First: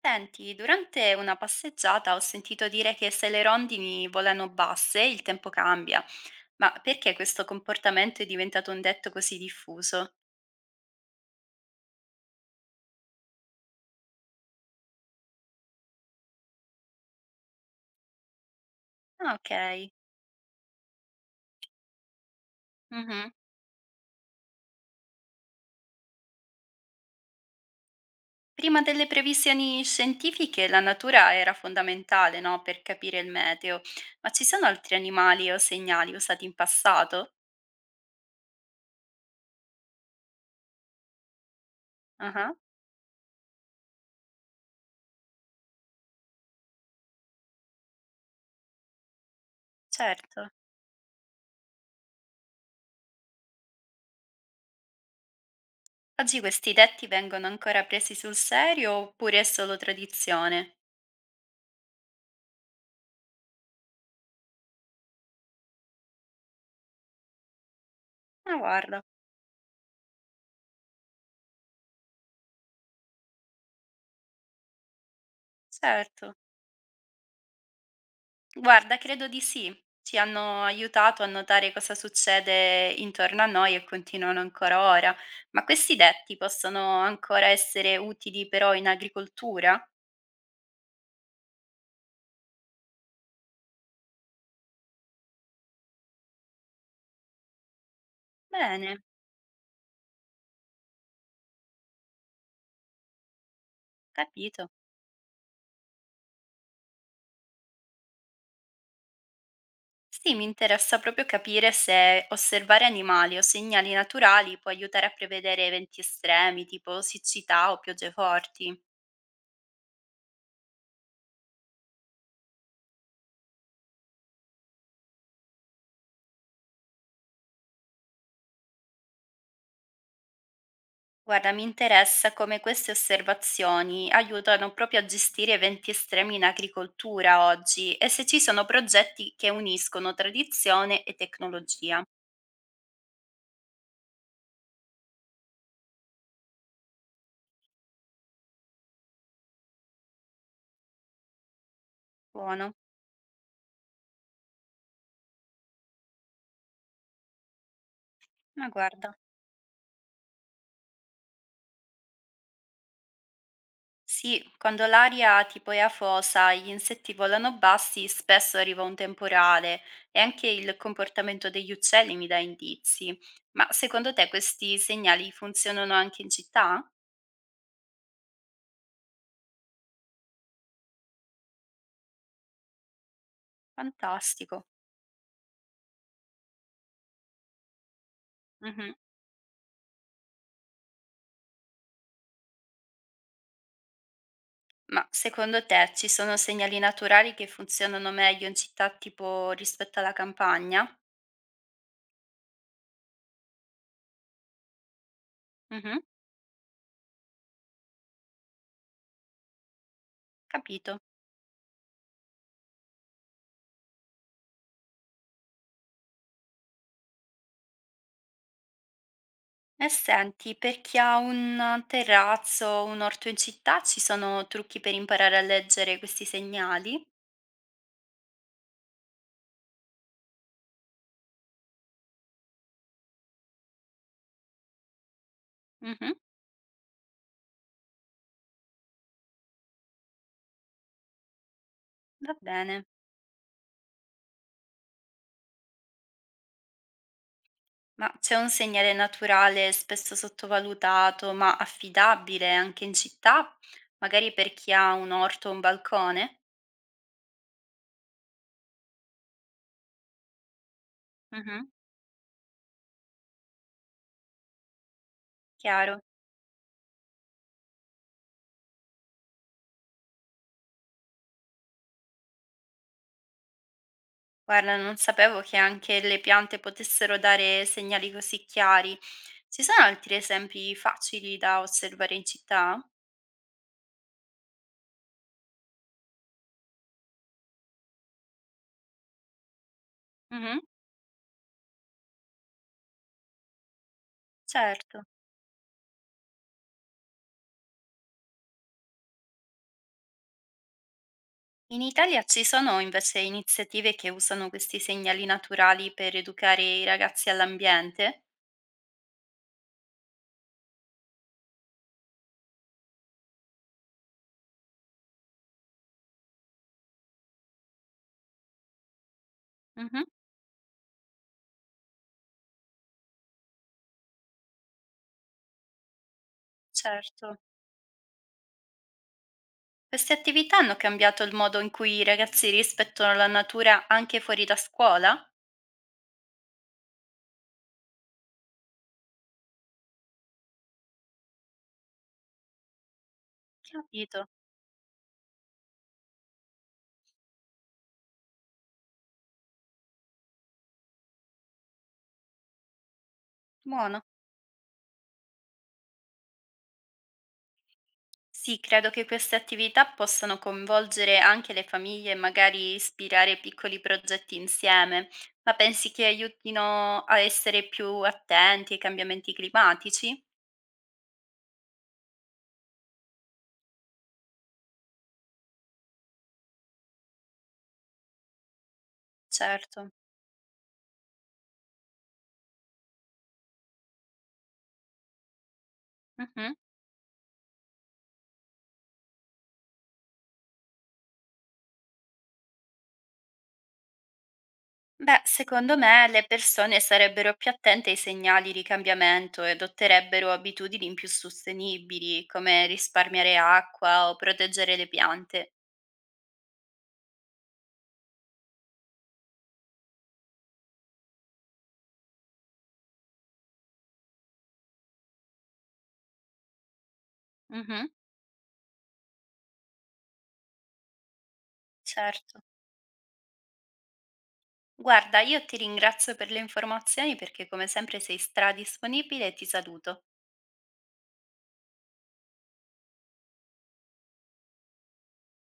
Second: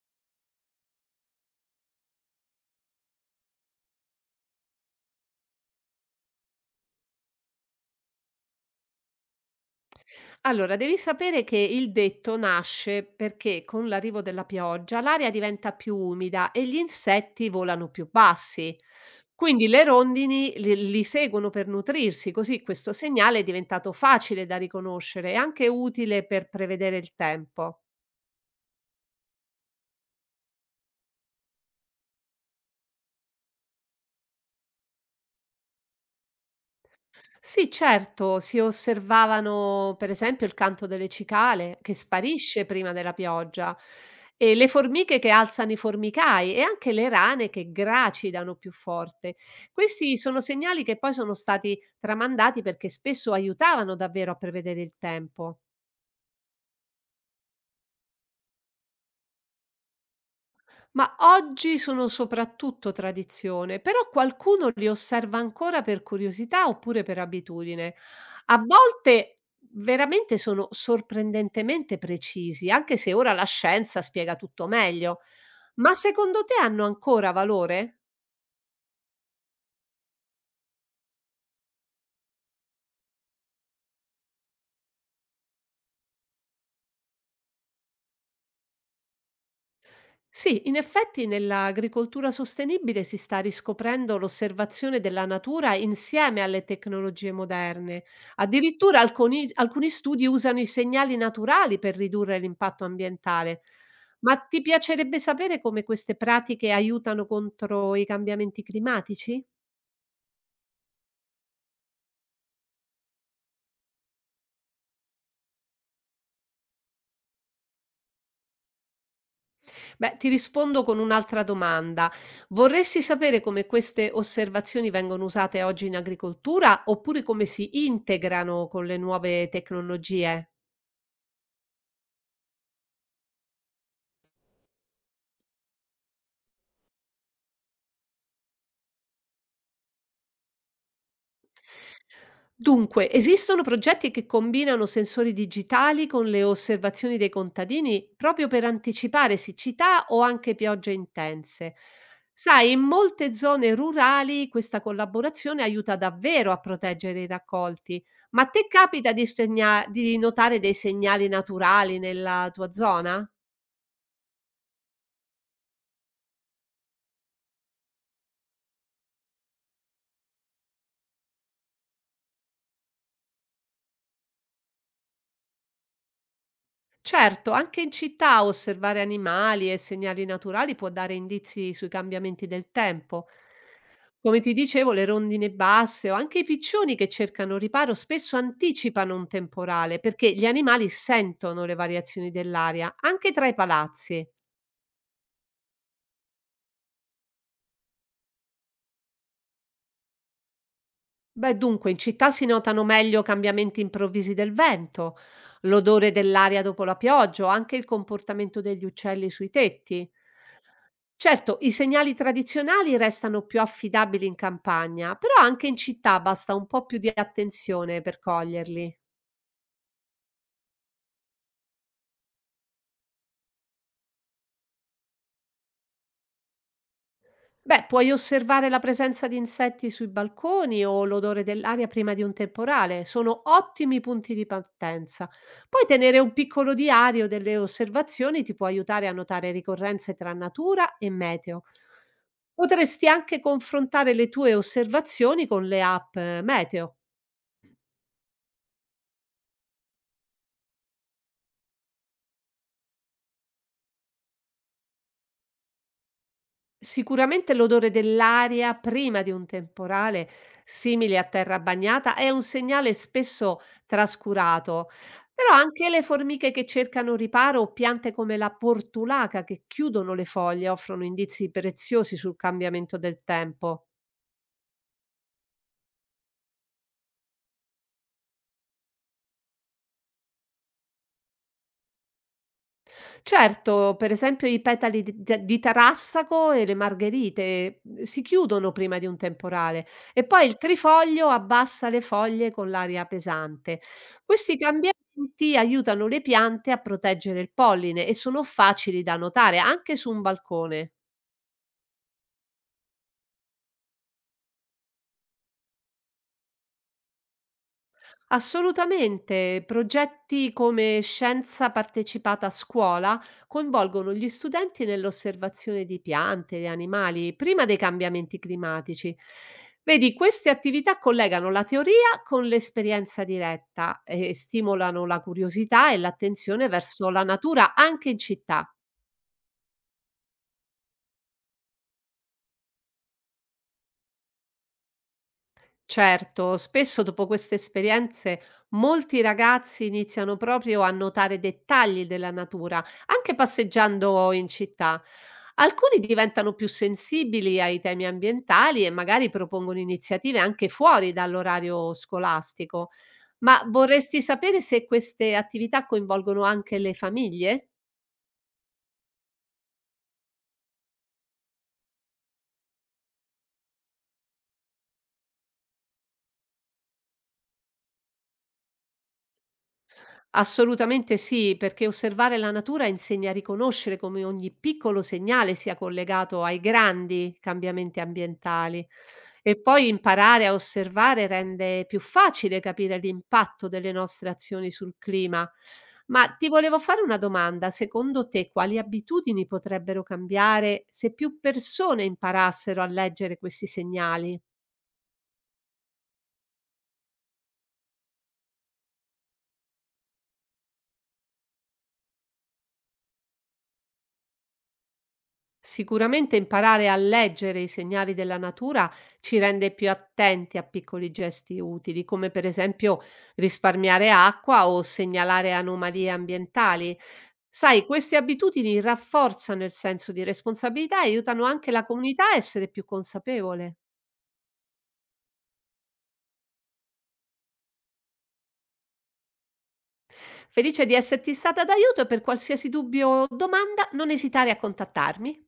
Senti, durante una passeggiata ho sentito dire che se le rondini volano basse il tempo cambia, ma perché questo comportamento è diventato un detto così diffuso? Allora, devi sapere che il detto nasce perché con l'arrivo della pioggia l'aria diventa più umida e gli insetti volano più bassi. Ah, ok. Quindi le rondini li seguono per nutrirsi, così questo Mhm. segnale è diventato facile da riconoscere e anche utile per prevedere il tempo. Prima delle previsioni scientifiche la natura era fondamentale, no, per capire il meteo, ma ci sono altri animali o segnali usati in passato? Sì, certo, si osservavano per esempio il canto delle cicale che Ah, sparisce prima della pioggia, e le formiche che alzano i formicai e anche le rane che gracidano più forte. Questi sono certo. segnali che poi sono stati tramandati perché spesso aiutavano davvero a prevedere il tempo. Oggi questi detti vengono ancora presi sul serio oppure è solo tradizione? Ma oggi sono soprattutto tradizione, però qualcuno li osserva ancora per curiosità oppure per abitudine. Ah, A guarda, volte veramente sono sorprendentemente precisi, anche se ora la scienza spiega tutto meglio. Ma certo. secondo te hanno ancora valore? Guarda, credo di sì. Ci hanno aiutato a notare cosa succede intorno a noi e continuano ancora ora. Ma questi detti possono ancora essere utili però in agricoltura? Sì, in effetti nell'agricoltura sostenibile si sta riscoprendo l'osservazione della natura insieme alle tecnologie moderne. Bene, Addirittura alcuni studi usano i segnali naturali per ridurre l'impatto ambientale. Ma ti capito. piacerebbe sapere come queste pratiche aiutano contro i cambiamenti climatici? Sì, mi interessa proprio capire se osservare animali o segnali naturali può aiutare a prevedere eventi estremi, tipo siccità o piogge forti. Beh, ti rispondo con un'altra domanda. Vorresti sapere come queste osservazioni vengono usate oggi in agricoltura oppure come si integrano con le nuove tecnologie? Guarda, mi interessa come queste osservazioni aiutano proprio a gestire eventi estremi in agricoltura oggi e se ci sono progetti che uniscono tradizione e tecnologia. Dunque, esistono progetti che combinano sensori digitali con le osservazioni dei contadini proprio per anticipare siccità o anche piogge intense. Sai, Buono, in molte zone rurali questa collaborazione aiuta davvero a proteggere i raccolti, ma a te ma capita guarda. di, di notare dei segnali naturali nella tua zona? Sì, quando l'aria tipo è afosa e gli insetti volano bassi, spesso arriva un temporale e anche il comportamento degli uccelli mi dà indizi. Ma secondo te questi segnali funzionano anche in città? Certo, anche in città osservare animali e segnali naturali può dare indizi sui cambiamenti del tempo. Come ti Fantastico. dicevo, le rondine basse o anche i piccioni che cercano riparo spesso Mhm. anticipano un temporale perché gli animali sentono le variazioni dell'aria, anche tra i palazzi. Ma secondo te ci sono segnali naturali che funzionano meglio in città tipo rispetto alla campagna? Beh, dunque, in città si notano meglio cambiamenti improvvisi del vento, Mh-mh, l'odore dell'aria dopo la pioggia o anche il comportamento degli uccelli sui tetti. capito. Certo, i segnali tradizionali restano più affidabili in campagna, però anche in città basta un po' più di attenzione per coglierli. E senti, per chi ha un terrazzo, o un orto in città, ci sono trucchi per imparare a leggere questi segnali? Beh, puoi osservare la presenza di insetti sui balconi o l'odore dell'aria prima di un temporale, sono ottimi punti di partenza. Poi Mh-mh, tenere un piccolo diario delle osservazioni ti può aiutare a notare ricorrenze tra natura e meteo. va bene. Potresti anche confrontare le tue osservazioni con le app meteo. Ma c'è un segnale naturale spesso sottovalutato, ma affidabile anche in città? Magari per chi ha un orto o un balcone? Sicuramente l'odore dell'aria prima di un temporale, simile a terra Mh-mh, bagnata, è un segnale spesso trascurato, però anche chiaro. le formiche che cercano riparo o piante come la portulaca che chiudono le foglie offrono indizi preziosi sul cambiamento del tempo. Guarda, non sapevo che anche le piante potessero dare segnali così chiari. Ci sono altri esempi facili da osservare in città? Certo, per esempio i petali di t di tarassaco e le margherite, si chiudono prima di un temporale e poi il Mhm, trifoglio abbassa le foglie con l'aria pesante. Questi certo. cambiamenti aiutano le piante a proteggere il polline e sono facili da notare anche su un balcone. In Italia ci sono invece iniziative che usano questi segnali naturali per educare i ragazzi all'ambiente? Assolutamente. Progetti come Scienza Partecipata a Scuola coinvolgono gli studenti nell'osservazione di piante e animali prima dei cambiamenti climatici. Mhm, Vedi, queste attività collegano la teoria con l'esperienza diretta e stimolano la curiosità e l'attenzione verso la certo. natura anche in città. Queste attività hanno cambiato il modo in cui i ragazzi rispettano la natura anche fuori da scuola? Certo, spesso dopo queste esperienze molti ragazzi iniziano proprio a notare dettagli della natura, anche Capito. passeggiando in città. Alcuni diventano più sensibili ai temi ambientali e magari propongono iniziative anche fuori dall'orario scolastico. Ma Buono. vorresti sapere se queste attività coinvolgono anche le famiglie? Sì, credo che queste attività possano coinvolgere anche le famiglie e magari ispirare piccoli progetti insieme, ma pensi che aiutino a essere più attenti ai cambiamenti climatici? Assolutamente sì, perché osservare la natura insegna a riconoscere come ogni piccolo segnale sia collegato ai grandi cambiamenti ambientali e poi Certo. imparare a osservare rende più facile capire l'impatto delle nostre azioni sul clima. Ma ti Mhm. volevo fare una domanda, secondo te quali abitudini potrebbero cambiare se più persone imparassero a leggere questi segnali? Beh, secondo me le persone sarebbero più attente ai segnali di cambiamento e adotterebbero abitudini più sostenibili, come risparmiare acqua o proteggere le piante. Sicuramente imparare a leggere i segnali della natura ci rende più attenti a piccoli gesti utili, come per esempio risparmiare acqua o segnalare anomalie ambientali. Sai, Mhm, queste abitudini rafforzano il senso di responsabilità e aiutano anche la comunità a certo. essere più consapevole. Guarda, io ti ringrazio per le informazioni perché come sempre sei stradisponibile e ti saluto. Felice di esserti stata d'aiuto e per qualsiasi dubbio o domanda non esitare a contattarmi.